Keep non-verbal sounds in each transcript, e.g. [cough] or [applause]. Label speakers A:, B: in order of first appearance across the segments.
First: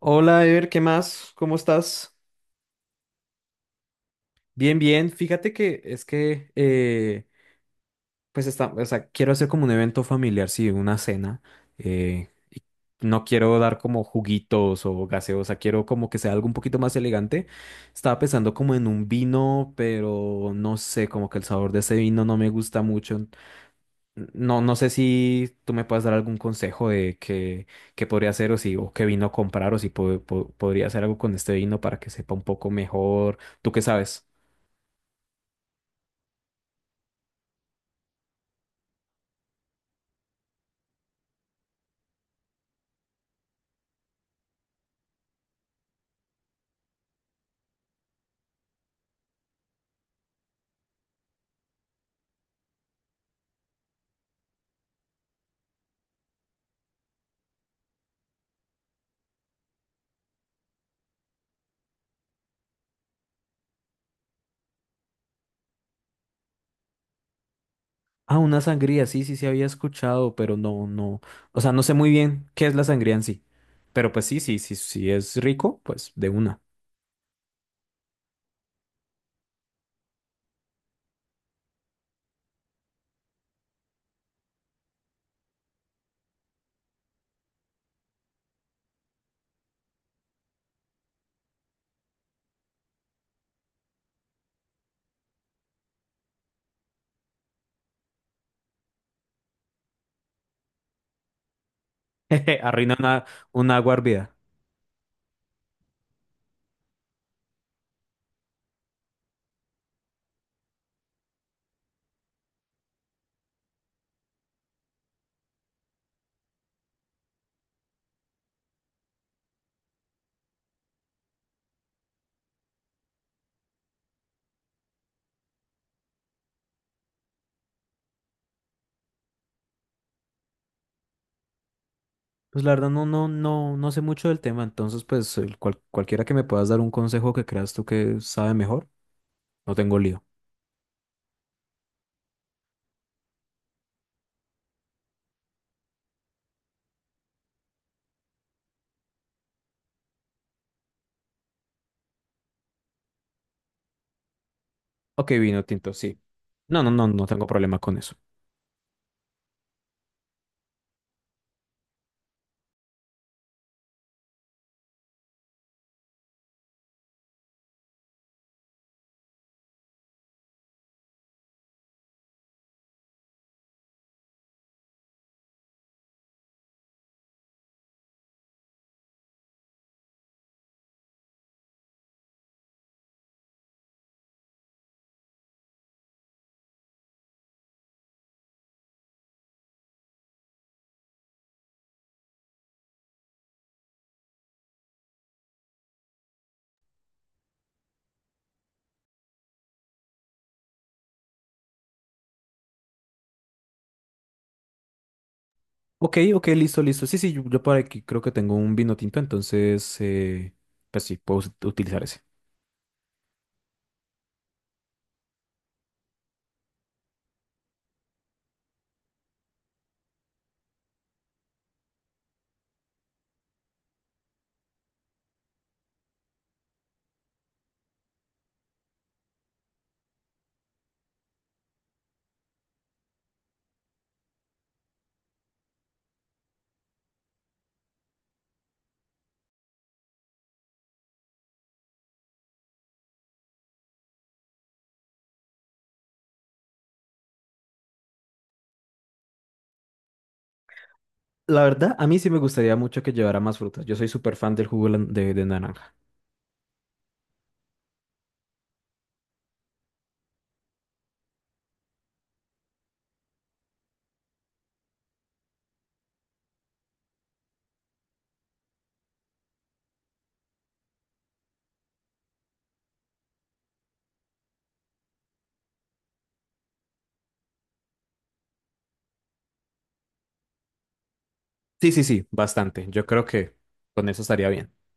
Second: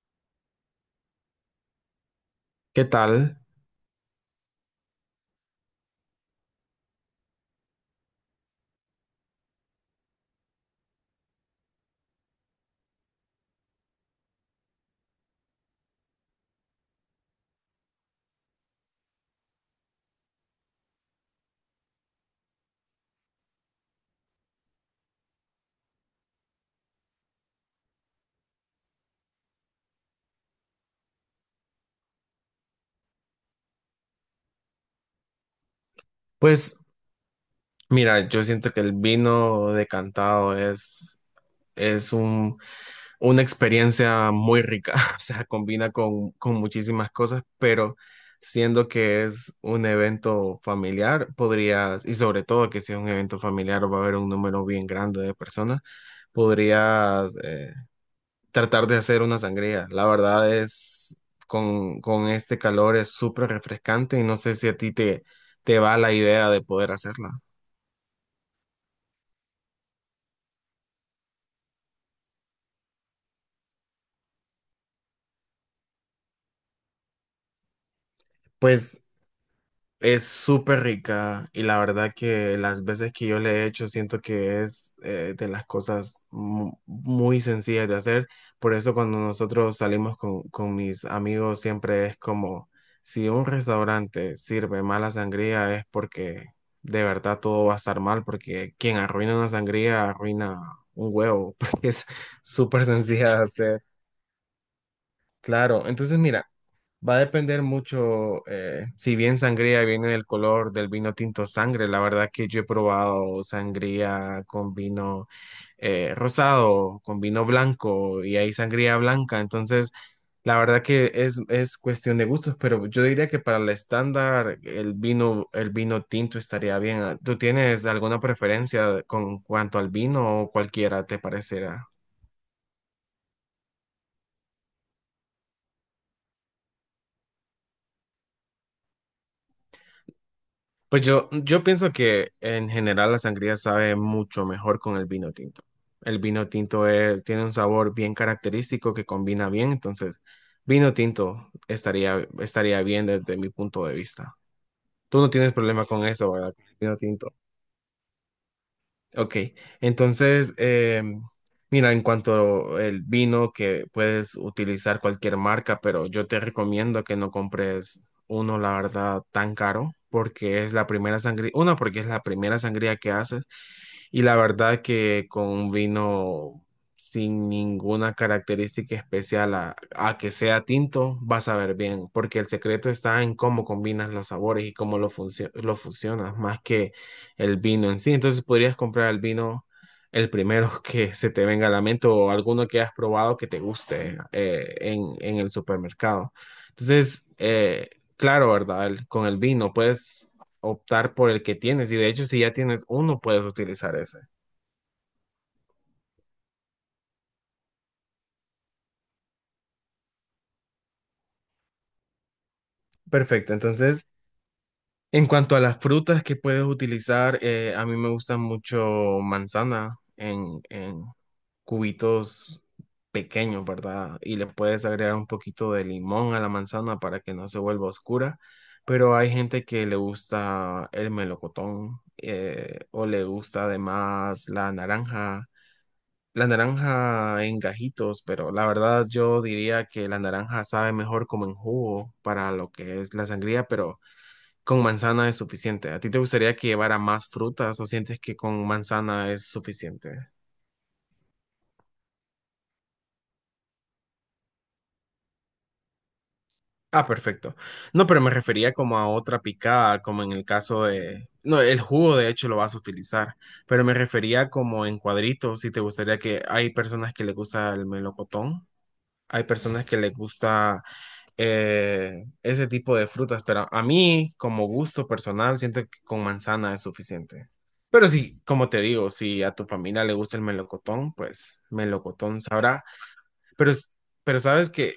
A: Hola, Ever, ¿qué más? ¿Cómo estás?
B: ¿Qué tal?
A: Bien, bien. Fíjate que es que, pues, está, o sea, quiero hacer como un evento familiar, sí, una cena. Eh, no quiero dar como juguitos o gaseosa, quiero como que sea algo un poquito más elegante. Estaba pensando como en un vino, pero no sé, como que el sabor de ese vino no me gusta mucho. No, no sé si tú me puedes dar algún consejo de qué, qué podría hacer o si o qué vino a comprar o si podría hacer algo con este vino para que sepa un poco mejor. ¿Tú qué sabes?
B: Pues mira, yo siento que el vino decantado es un, una experiencia muy rica, [laughs] o sea, combina con muchísimas cosas, pero siendo que es un evento familiar, podrías, y sobre todo que si es un evento familiar va a haber un número bien grande de personas, podrías tratar de hacer una sangría. La verdad es, con este calor es súper refrescante y no sé si a te va la idea de poder hacerla.
A: Ah, una sangría, sí, sí, sí había escuchado, pero no, no. O sea, no sé muy bien qué es la sangría en sí. Pero pues sí, sí, sí, sí es rico, pues de una.
B: Pues es súper rica y la verdad que las veces que yo le he hecho siento que es de las cosas muy sencillas de hacer. Por eso cuando nosotros salimos con mis amigos siempre es como si un restaurante sirve mala sangría es porque de verdad todo va a estar mal, porque quien arruina una sangría arruina un huevo, [laughs] porque es
A: [laughs] Jeje,
B: súper
A: arruina
B: sencilla de
A: una
B: hacer.
A: agua hervida.
B: Claro, entonces mira. Va a depender mucho, si bien sangría viene del color del vino tinto sangre, la verdad que yo he probado sangría con vino rosado, con vino blanco y hay sangría blanca, entonces la verdad que es cuestión de gustos, pero yo diría que para el estándar el vino tinto estaría bien. ¿Tú tienes alguna preferencia con cuanto al vino o cualquiera te parecerá?
A: Pues la verdad no, no, no, no sé mucho del tema, entonces pues el cualquiera que me puedas dar un consejo que creas tú que sabe mejor, no tengo lío.
B: Pues yo pienso que en general la sangría sabe mucho mejor con el vino tinto. El vino tinto tiene un sabor bien característico que combina bien, entonces vino tinto estaría bien desde mi punto de vista. Tú no
A: Ok,
B: tienes
A: vino
B: problema
A: tinto,
B: con
A: sí.
B: eso, ¿verdad?
A: No, no,
B: Vino
A: no, no
B: tinto.
A: tengo problema con eso.
B: Ok, entonces, mira, en cuanto el vino, que puedes utilizar cualquier marca, pero yo te recomiendo que no compres uno, la verdad, tan caro, porque es la primera sangría, una, porque es la primera sangría que haces, y la verdad que con un vino sin ninguna característica especial a que sea tinto, vas a ver bien, porque el secreto está en cómo combinas los sabores y cómo lo fusionas, más que el vino en sí. Entonces podrías comprar el vino el primero [laughs] que se te venga a la mente o alguno que has probado que te guste en el supermercado. Entonces, claro, ¿verdad? El- con el vino puedes optar por el que tienes y de hecho si ya tienes uno puedes utilizar ese.
A: Ok, ok, listo, listo. Sí, sí, yo por aquí creo que tengo un vino tinto, entonces, pues sí, puedo utilizar ese.
B: Perfecto, entonces. En cuanto a las frutas que puedes utilizar, a mí me gusta mucho manzana en cubitos pequeños, ¿verdad? Y le puedes agregar un poquito de limón a la manzana para que no se vuelva oscura, pero hay gente que le gusta el melocotón o le gusta además la naranja en gajitos, pero la verdad yo diría que la naranja sabe mejor como en jugo para lo que es la sangría, pero con manzana es suficiente. ¿A ti te gustaría que llevara más frutas o sientes que con manzana es suficiente?
A: La verdad, a mí sí me gustaría mucho que llevara más frutas. Yo soy súper fan del jugo de naranja.
B: Ah, perfecto. No, pero me refería como a otra picada, como en el caso de... No, el jugo de hecho lo vas a utilizar, pero me refería como en cuadritos, si te gustaría que hay personas que les gusta el melocotón. Hay personas que les gusta ese tipo de frutas, pero a mí, como gusto personal, siento que con manzana es suficiente. Pero sí, como te digo, si a tu familia le gusta el melocotón, pues
A: Sí, sí, sí,
B: melocotón sabrá.
A: bastante. Yo creo que
B: Pero,
A: con eso estaría
B: sabes
A: bien.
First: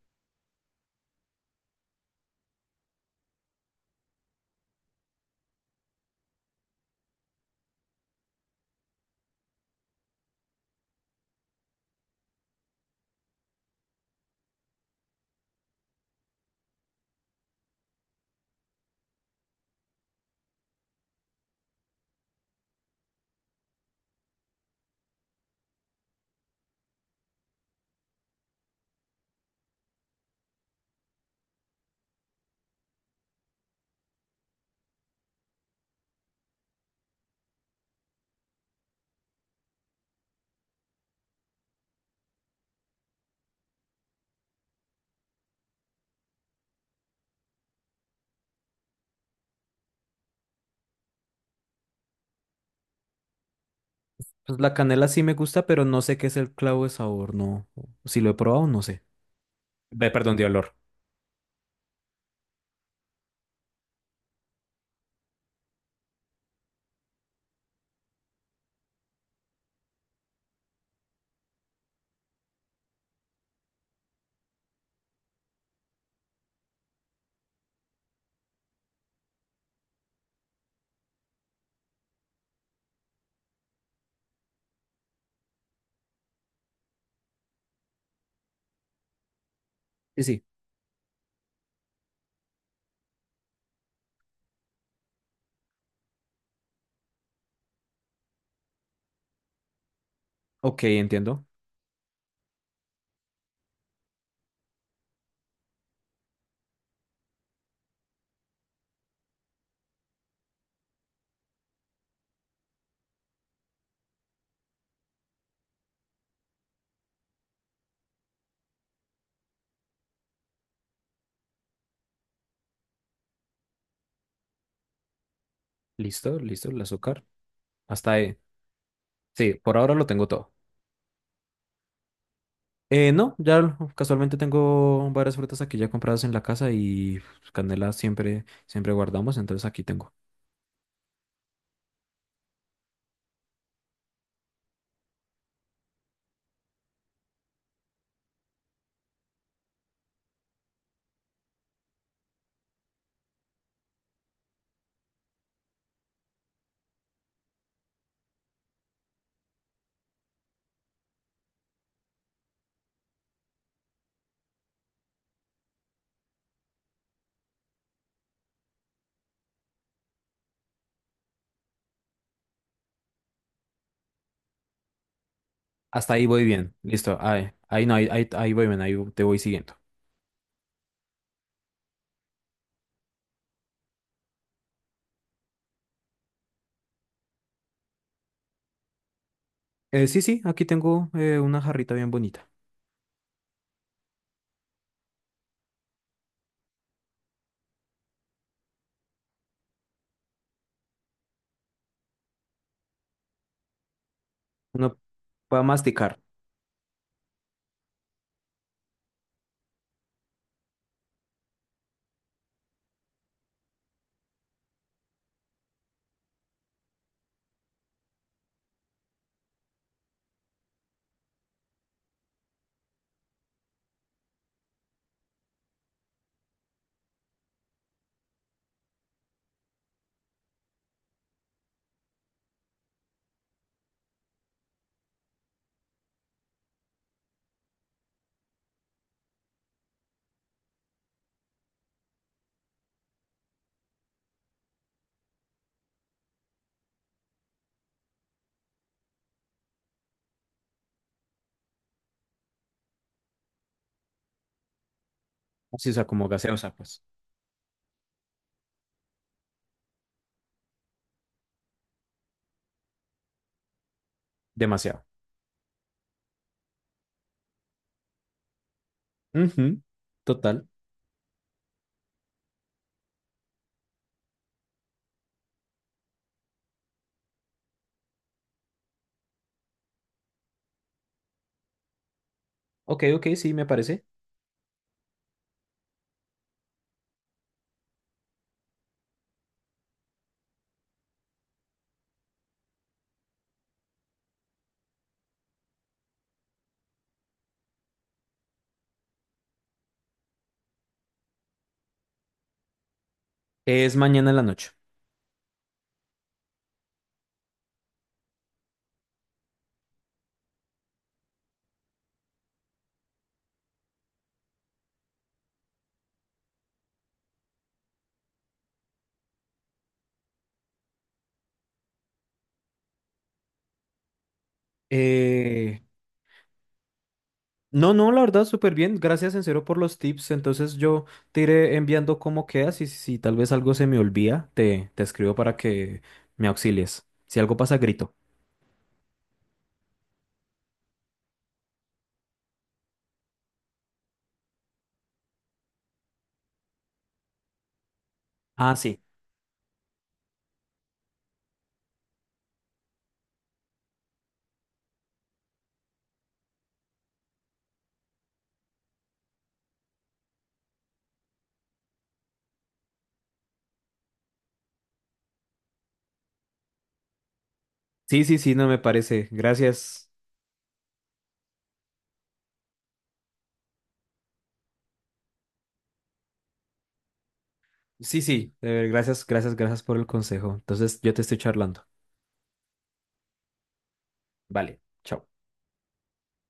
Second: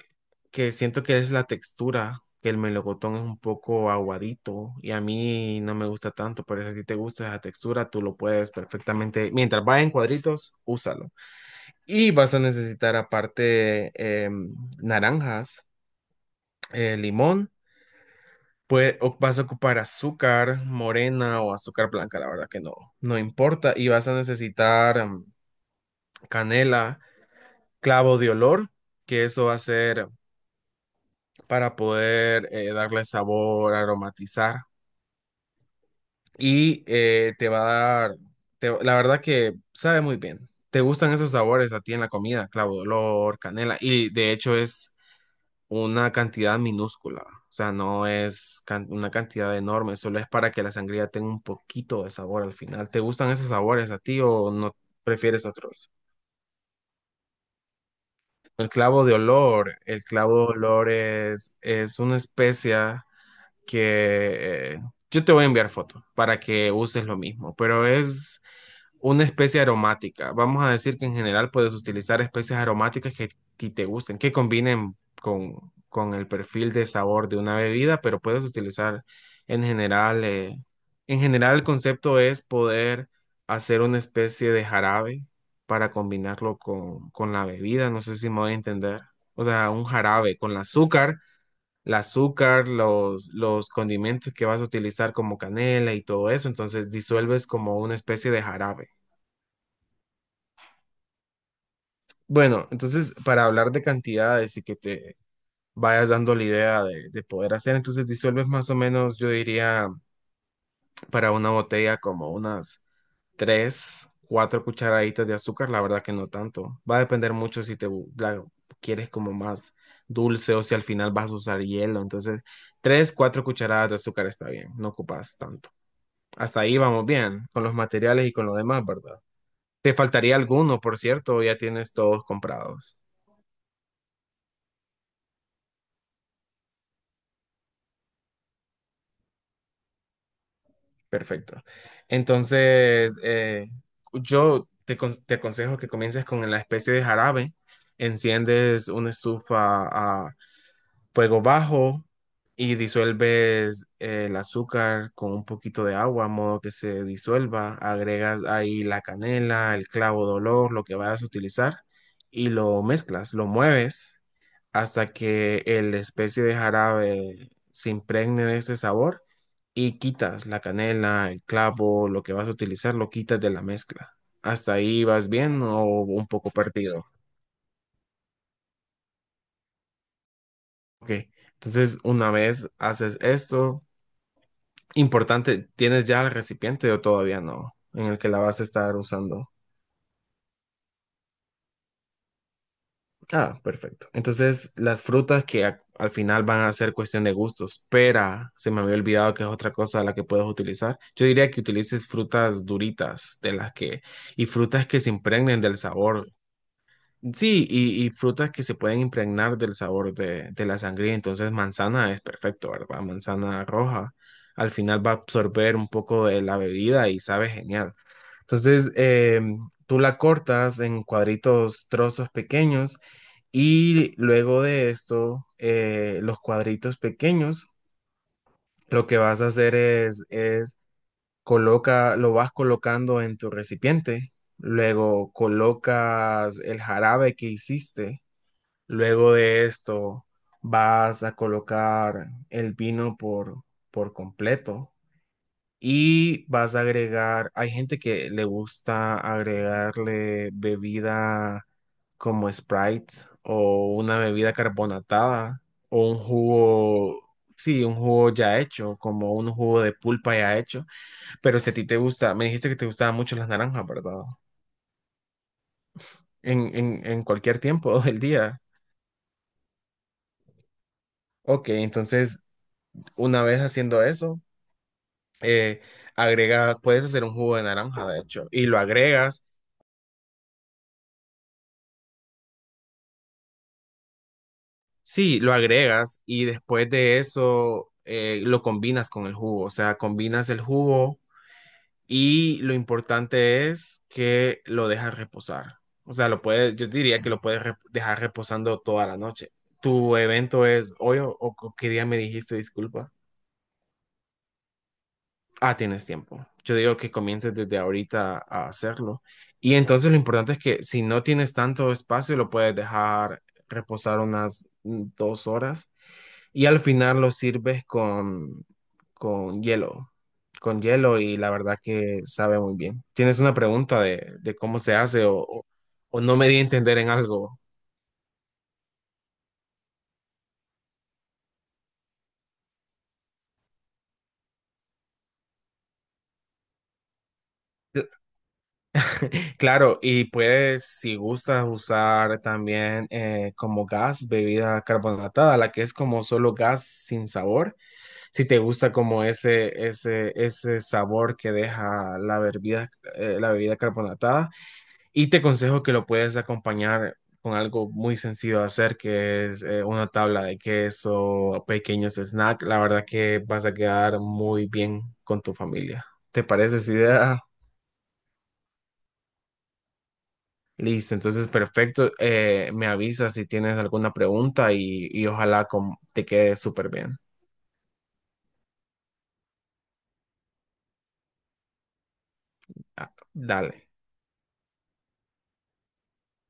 B: que siento que es la textura, que el melocotón es un poco aguadito y a mí no me gusta tanto, pero si a ti te gusta esa textura, tú lo puedes perfectamente. Mientras vaya en cuadritos, úsalo. Y vas a necesitar aparte em, naranjas, limón, pues vas a ocupar azúcar morena o azúcar blanca, la verdad que no importa. Y vas a necesitar canela, clavo de olor, que eso va a ser para poder darle sabor, aromatizar. Y te va a dar, te- la verdad que sabe muy bien. Te gustan esos sabores a ti en la comida, clavo de olor, canela. Y de hecho es una cantidad minúscula, o sea, no es can- una cantidad enorme, solo es para que la sangría tenga un poquito de sabor al final. ¿Te gustan esos sabores a ti o
A: Pues
B: no
A: la canela sí me
B: prefieres
A: gusta, pero
B: otros?
A: no sé qué es el clavo de sabor, no. Si lo he probado, no sé.
B: El
A: Ve, perdón,
B: clavo
A: de
B: de
A: olor.
B: olor es una especia que yo te voy a enviar foto para que uses lo mismo, pero es una especie aromática. Vamos a decir que en general puedes utilizar especies aromáticas que a ti te gusten, que combinen con, con el perfil de sabor de una bebida, pero puedes utilizar en general, el concepto es poder hacer una especie de jarabe para combinarlo con la bebida. No sé si me voy a entender. O sea, un
A: Sí,
B: jarabe
A: sí.
B: con el azúcar. El azúcar, los condimentos que vas a utilizar como canela y todo eso, entonces disuelves como una especie de jarabe.
A: Ok, entiendo.
B: Bueno, entonces para hablar de cantidades y que te vayas dando la idea de poder hacer, entonces disuelves más o menos, yo diría, para una botella como unas tres, cuatro cucharaditas de azúcar, la verdad que no tanto. Va a depender mucho si la quieres como más dulce o si al final vas a usar hielo. Entonces, tres, cuatro cucharadas de azúcar está bien, no ocupas tanto.
A: Listo,
B: Hasta
A: listo,
B: ahí
A: el
B: vamos
A: azúcar.
B: bien, con los
A: Hasta
B: materiales y
A: ahí.
B: con lo demás, ¿verdad?
A: Sí, por ahora
B: ¿Te
A: lo tengo
B: faltaría
A: todo.
B: alguno, por cierto, o ya tienes todos comprados?
A: No, ya casualmente tengo varias frutas aquí ya compradas en la casa y canela siempre, siempre guardamos, entonces aquí tengo.
B: Perfecto. Entonces, te aconsejo que comiences con la especie de jarabe, enciendes una estufa a fuego bajo y disuelves el azúcar con un poquito de agua, a modo que se disuelva, agregas ahí la canela, el clavo de olor, lo que vayas a utilizar y lo mezclas, lo mueves hasta que el especie de jarabe se impregne de ese sabor y quitas la canela, el clavo, lo que vas a utilizar, lo quitas de la mezcla. ¿Hasta ahí vas bien o
A: Hasta ahí
B: un
A: voy
B: poco
A: bien,
B: perdido?
A: listo. Ahí, ahí no, ahí, ahí, ahí voy bien, ahí te voy siguiendo.
B: Ok, entonces una vez haces esto, importante, ¿tienes ya el recipiente o todavía no? En el que la vas a estar usando.
A: Sí, sí, aquí tengo una jarrita bien bonita.
B: Ah, perfecto. Entonces, las frutas que al final van a ser cuestión de gustos. Pera, se me había olvidado que es otra cosa de la que puedes utilizar. Yo diría que utilices frutas duritas de las que y frutas
A: Uno
B: que se impregnen
A: para
B: del
A: masticar,
B: sabor. Sí, y frutas que se pueden impregnar del sabor de la sangría. Entonces, manzana es perfecto, ¿verdad? Manzana roja. Al final va a absorber un poco de la bebida y sabe genial. Entonces, tú la cortas en cuadritos, trozos pequeños. Y luego de esto, los cuadritos pequeños, lo que vas a hacer es coloca, lo vas colocando en tu recipiente. Luego colocas el jarabe que hiciste. Luego de esto, vas a colocar el vino por completo y vas a agregar, hay gente que le gusta agregarle bebida como Sprite o una bebida carbonatada
A: así, o sea,
B: o un
A: como gaseosa, pues,
B: jugo, sí, un jugo ya hecho, como un jugo de pulpa ya hecho. Pero si a ti te gusta, me dijiste que te gustaban mucho las naranjas, ¿verdad?
A: demasiado.
B: En cualquier tiempo [laughs] del día.
A: Ujú, total.
B: Ok, entonces una vez haciendo eso, eh, agrega, puedes hacer un jugo de naranja, de hecho, y lo agregas,
A: Ok, ok, sí, me parece.
B: sí, lo agregas y después de eso lo combinas con el jugo, o sea, combinas el jugo y lo importante es que lo dejas reposar. O sea, lo puedes, yo diría que lo puedes dejar reposando toda la noche. ¿Tu evento es hoy o qué día me dijiste, disculpa?
A: Es mañana en la noche.
B: Ah, tienes tiempo. Yo digo que comiences desde ahorita a hacerlo. Y entonces lo importante es que si no tienes tanto espacio, lo puedes dejar reposar unas 2 horas y al final lo sirves con hielo, con hielo y la verdad que sabe muy bien. ¿Tienes una pregunta de cómo se hace
A: Eh,
B: o no me di a entender en algo?
A: no, no, la verdad, súper bien. Gracias en serio por los tips. Entonces yo te iré enviando cómo quedas y si tal vez algo se me olvida, te escribo para que me auxilies. Si algo pasa, grito.
B: Claro, y puedes, si gustas, usar también como gas bebida carbonatada, la que es como solo gas sin sabor. Si te
A: Ah,
B: gusta
A: sí.
B: como ese sabor que deja la bebida carbonatada. Y te aconsejo que lo puedes acompañar con algo muy sencillo de hacer, que es una tabla de queso, pequeños snacks. La verdad que vas a quedar muy bien con tu familia. ¿Te parece esa idea?
A: Sí, sí, sí, no me parece. Gracias.
B: Listo, entonces perfecto. Me avisas si tienes alguna pregunta y ojalá te quede súper bien.
A: Sí, sí, gracias, gracias, gracias por el consejo. Entonces yo te estoy charlando.
B: Ah, dale.
A: Vale, chao.